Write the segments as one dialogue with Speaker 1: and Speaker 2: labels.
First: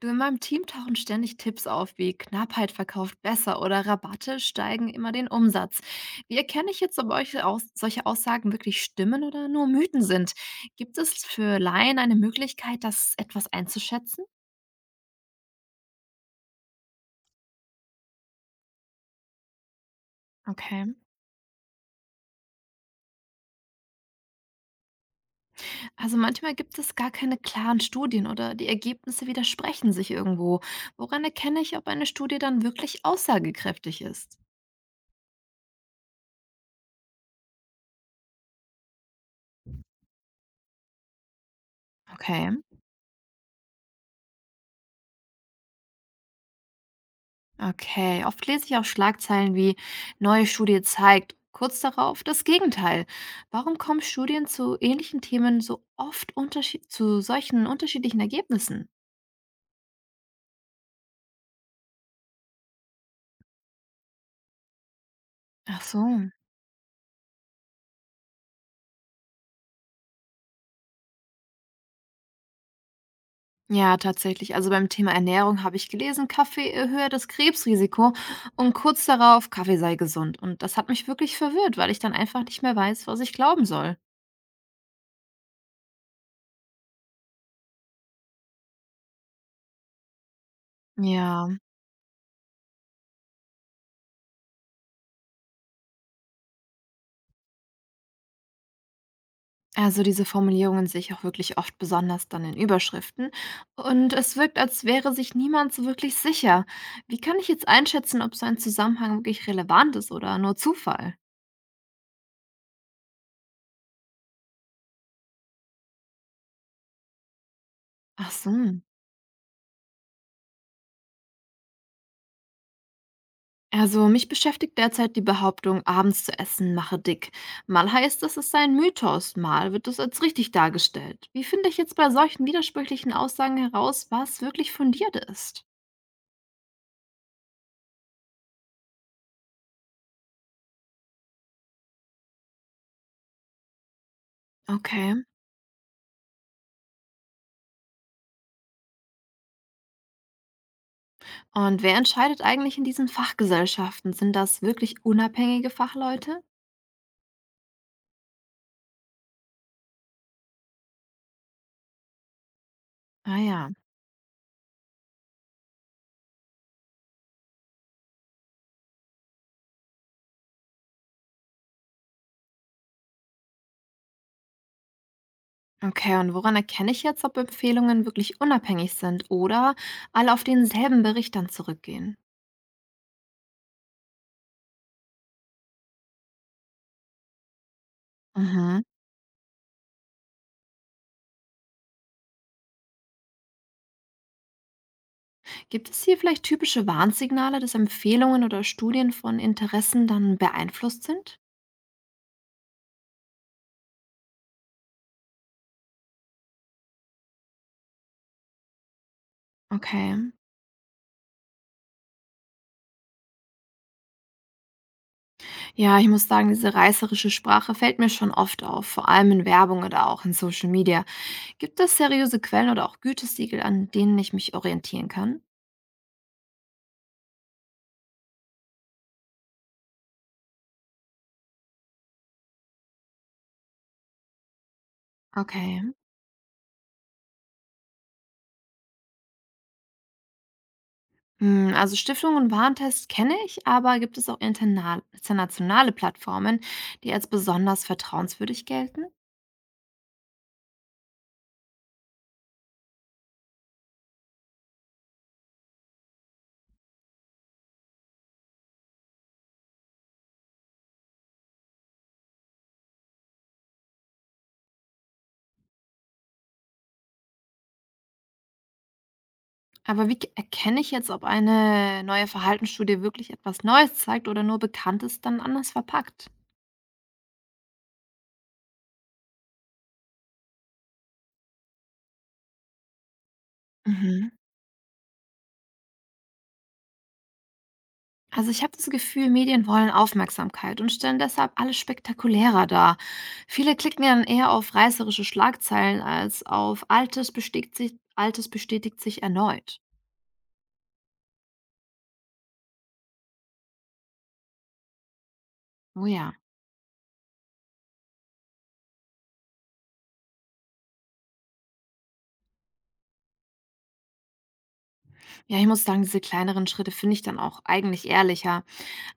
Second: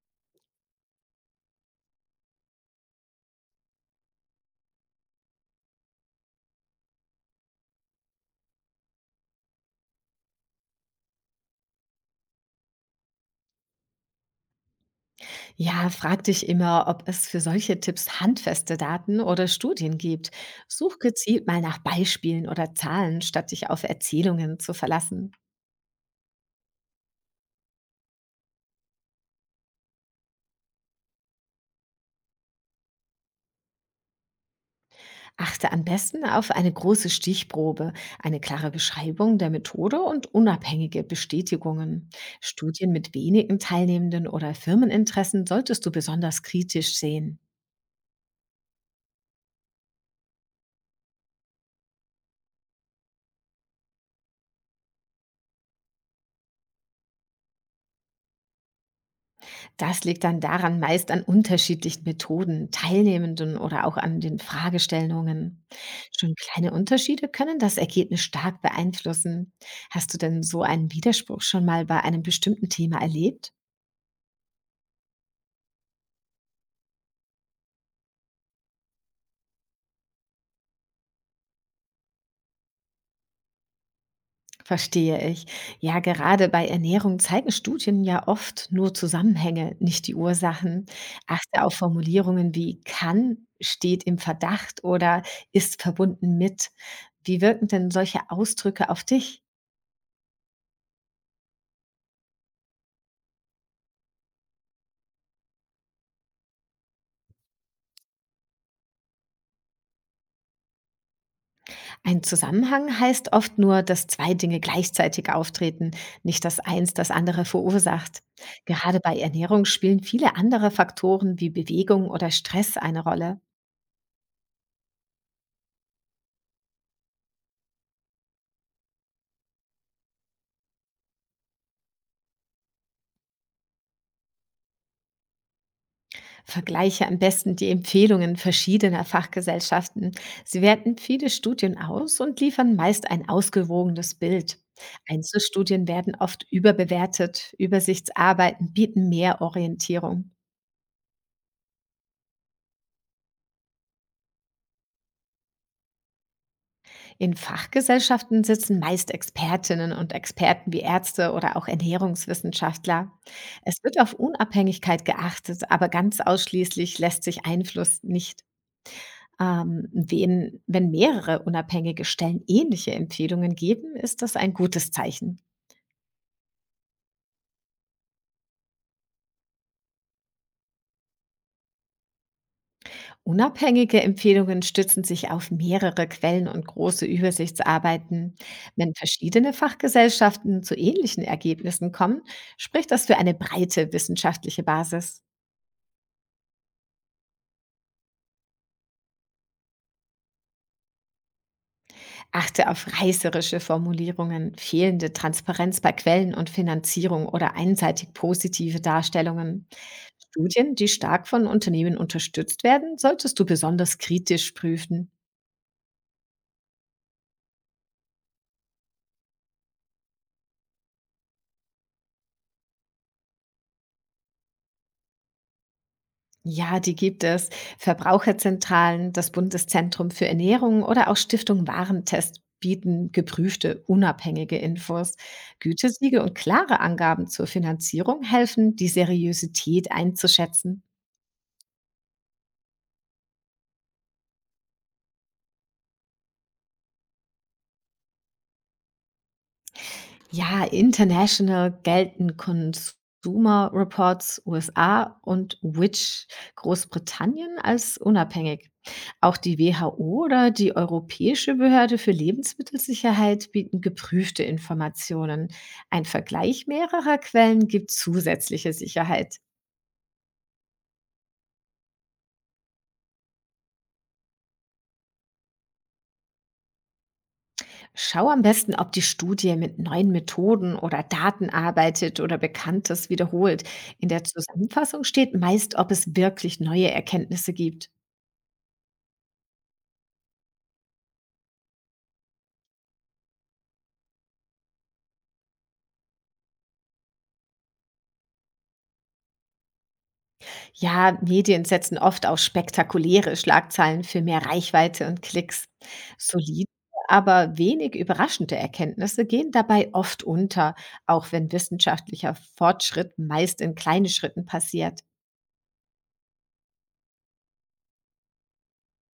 Speaker 1: Du, in meinem Team tauchen ständig Tipps auf, wie Knappheit verkauft besser oder Rabatte steigen immer den Umsatz. Wie erkenne ich jetzt, ob solche Aussagen wirklich stimmen oder nur Mythen sind? Gibt es für Laien eine Möglichkeit, das etwas einzuschätzen?
Speaker 2: Ja, frag dich immer, ob es für solche Tipps handfeste Daten oder Studien gibt.
Speaker 1: Okay.
Speaker 2: Such gezielt mal nach Beispielen oder Zahlen, statt dich auf Erzählungen zu verlassen.
Speaker 1: Also manchmal gibt es gar keine klaren Studien oder die Ergebnisse widersprechen sich irgendwo. Woran erkenne ich, ob eine Studie dann wirklich aussagekräftig ist?
Speaker 2: Achte am besten auf eine große Stichprobe, eine klare Beschreibung der Methode und unabhängige Bestätigungen.
Speaker 1: Okay.
Speaker 2: Studien mit wenigen Teilnehmenden oder Firmeninteressen solltest du besonders kritisch sehen.
Speaker 1: Okay, oft lese ich auch Schlagzeilen wie: neue Studie zeigt. Kurz darauf das Gegenteil. Warum kommen Studien zu ähnlichen Themen so oft unterschied zu solchen unterschiedlichen Ergebnissen?
Speaker 2: Das liegt dann daran meist an unterschiedlichen Methoden, Teilnehmenden oder auch an den Fragestellungen.
Speaker 1: Ach so.
Speaker 2: Schon kleine Unterschiede können das Ergebnis stark beeinflussen. Hast du denn so einen Widerspruch schon mal bei einem bestimmten Thema erlebt?
Speaker 1: Ja, tatsächlich. Also beim Thema Ernährung habe ich gelesen, Kaffee erhöhe das Krebsrisiko und kurz darauf, Kaffee sei gesund. Und das hat mich wirklich verwirrt, weil ich dann einfach nicht mehr weiß, was ich glauben soll.
Speaker 2: Verstehe ich. Ja, gerade bei Ernährung zeigen Studien ja oft nur Zusammenhänge, nicht die Ursachen.
Speaker 1: Ja.
Speaker 2: Achte auf Formulierungen wie kann, steht im Verdacht oder ist verbunden mit. Wie wirken denn solche Ausdrücke auf dich?
Speaker 1: Also diese Formulierungen sehe ich auch wirklich oft, besonders dann in Überschriften. Und es wirkt, als wäre sich niemand so wirklich sicher. Wie kann ich jetzt einschätzen, ob so ein Zusammenhang wirklich relevant ist oder nur Zufall?
Speaker 2: Ein Zusammenhang heißt oft nur, dass zwei Dinge gleichzeitig auftreten, nicht dass eins das andere verursacht.
Speaker 1: Ach so.
Speaker 2: Gerade bei Ernährung spielen viele andere Faktoren wie Bewegung oder Stress eine Rolle.
Speaker 1: Also mich beschäftigt derzeit die Behauptung, abends zu essen mache dick. Mal heißt es, es sei ein Mythos, mal wird es als richtig dargestellt. Wie finde ich jetzt bei solchen widersprüchlichen Aussagen heraus, was wirklich fundiert ist?
Speaker 2: Vergleiche am besten die Empfehlungen verschiedener Fachgesellschaften. Sie werten viele Studien aus und liefern meist ein ausgewogenes Bild.
Speaker 1: Okay.
Speaker 2: Einzelstudien werden oft überbewertet, Übersichtsarbeiten bieten mehr Orientierung.
Speaker 1: Und wer entscheidet eigentlich in diesen Fachgesellschaften? Sind das wirklich unabhängige Fachleute?
Speaker 2: In Fachgesellschaften sitzen meist Expertinnen und Experten wie Ärzte oder auch Ernährungswissenschaftler.
Speaker 1: Ah ja.
Speaker 2: Es wird auf Unabhängigkeit geachtet, aber ganz ausschließlich lässt sich Einfluss nicht. Wenn mehrere unabhängige Stellen ähnliche Empfehlungen geben, ist das ein gutes Zeichen.
Speaker 1: Okay, und woran erkenne ich jetzt, ob Empfehlungen wirklich unabhängig sind oder alle auf denselben Bericht dann zurückgehen?
Speaker 2: Unabhängige Empfehlungen stützen sich auf mehrere Quellen und große Übersichtsarbeiten.
Speaker 1: Mhm.
Speaker 2: Wenn verschiedene Fachgesellschaften zu ähnlichen Ergebnissen kommen, spricht das für eine breite wissenschaftliche Basis.
Speaker 1: Gibt es hier vielleicht typische Warnsignale, dass Empfehlungen oder Studien von Interessen dann beeinflusst sind?
Speaker 2: Achte auf reißerische Formulierungen, fehlende Transparenz bei Quellen und Finanzierung oder einseitig positive Darstellungen.
Speaker 1: Okay.
Speaker 2: Studien, die stark von Unternehmen unterstützt werden, solltest du besonders kritisch prüfen.
Speaker 1: Ja, ich muss sagen, diese reißerische Sprache fällt mir schon oft auf, vor allem in Werbung oder auch in Social Media. Gibt es seriöse Quellen oder auch Gütesiegel, an denen ich mich orientieren kann?
Speaker 2: Ja, die gibt es. Verbraucherzentralen, das Bundeszentrum für Ernährung oder auch Stiftung Warentest bieten geprüfte, unabhängige Infos.
Speaker 1: Okay.
Speaker 2: Gütesiegel und klare Angaben zur Finanzierung helfen, die Seriosität einzuschätzen.
Speaker 1: Hm, also Stiftungen und Warentest kenne ich, aber gibt es auch internationale Plattformen, die als besonders vertrauenswürdig gelten?
Speaker 2: Ja, international gelten Consumer Reports USA und Which Großbritannien als unabhängig. Auch die WHO oder die Europäische Behörde für Lebensmittelsicherheit bieten geprüfte Informationen. Ein Vergleich mehrerer Quellen gibt zusätzliche Sicherheit.
Speaker 1: Aber erkenne ich jetzt, ob eine neue Verhaltensstudie wirklich etwas Neues zeigt oder nur Bekanntes dann anders verpackt?
Speaker 2: Schau am besten, ob die Studie mit neuen Methoden oder Daten arbeitet oder Bekanntes wiederholt. In der
Speaker 1: Mhm.
Speaker 2: Zusammenfassung steht meist, ob es wirklich neue Erkenntnisse gibt.
Speaker 1: Also ich habe das Gefühl, Medien wollen Aufmerksamkeit und stellen deshalb alles spektakulärer dar. Viele klicken ja dann eher auf reißerische Schlagzeilen als auf: Altes bestätigt sich erneut.
Speaker 2: Ja, Medien setzen oft auf spektakuläre Schlagzeilen für mehr Reichweite und Klicks.
Speaker 1: Oh ja.
Speaker 2: Solide, aber wenig überraschende Erkenntnisse gehen dabei oft unter, auch wenn wissenschaftlicher Fortschritt meist in kleinen Schritten passiert.
Speaker 1: Ja, ich muss sagen, diese kleineren Schritte finde ich dann auch eigentlich ehrlicher.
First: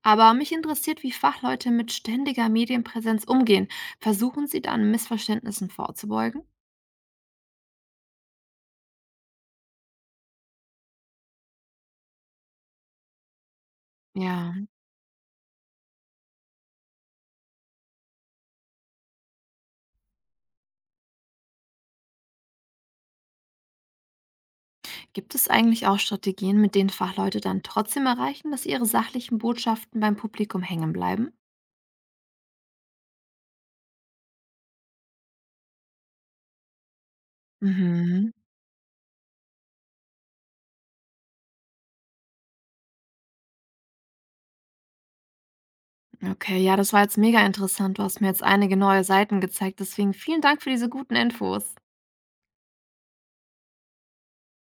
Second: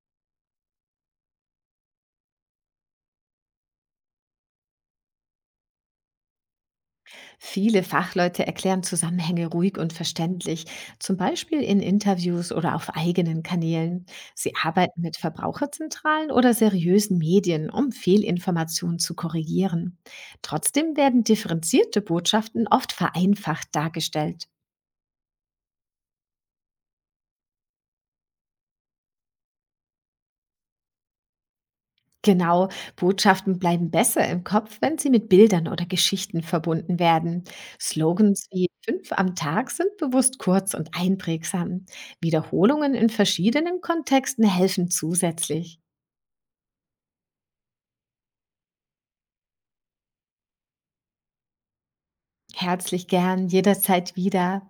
Speaker 1: Aber mich interessiert, wie Fachleute mit ständiger Medienpräsenz umgehen. Versuchen sie dann, Missverständnissen vorzubeugen?
Speaker 2: Viele Fachleute erklären Zusammenhänge ruhig und verständlich, zum Beispiel in Interviews oder auf eigenen Kanälen. Sie
Speaker 1: Ja.
Speaker 2: arbeiten mit Verbraucherzentralen oder seriösen Medien, um Fehlinformationen zu korrigieren. Trotzdem werden differenzierte Botschaften oft vereinfacht dargestellt.
Speaker 1: Gibt es eigentlich auch Strategien, mit denen Fachleute dann trotzdem erreichen, dass ihre sachlichen Botschaften beim Publikum hängen bleiben?
Speaker 2: Genau, Botschaften bleiben besser im Kopf, wenn sie mit Bildern oder Geschichten verbunden werden.
Speaker 1: Mhm.
Speaker 2: Slogans wie fünf am Tag sind bewusst kurz und einprägsam. Wiederholungen in verschiedenen Kontexten helfen zusätzlich.
Speaker 1: Okay, ja, das war jetzt mega interessant. Du hast mir jetzt einige neue Seiten gezeigt. Deswegen vielen Dank für diese guten Infos.
Speaker 2: Herzlich gern, jederzeit wieder.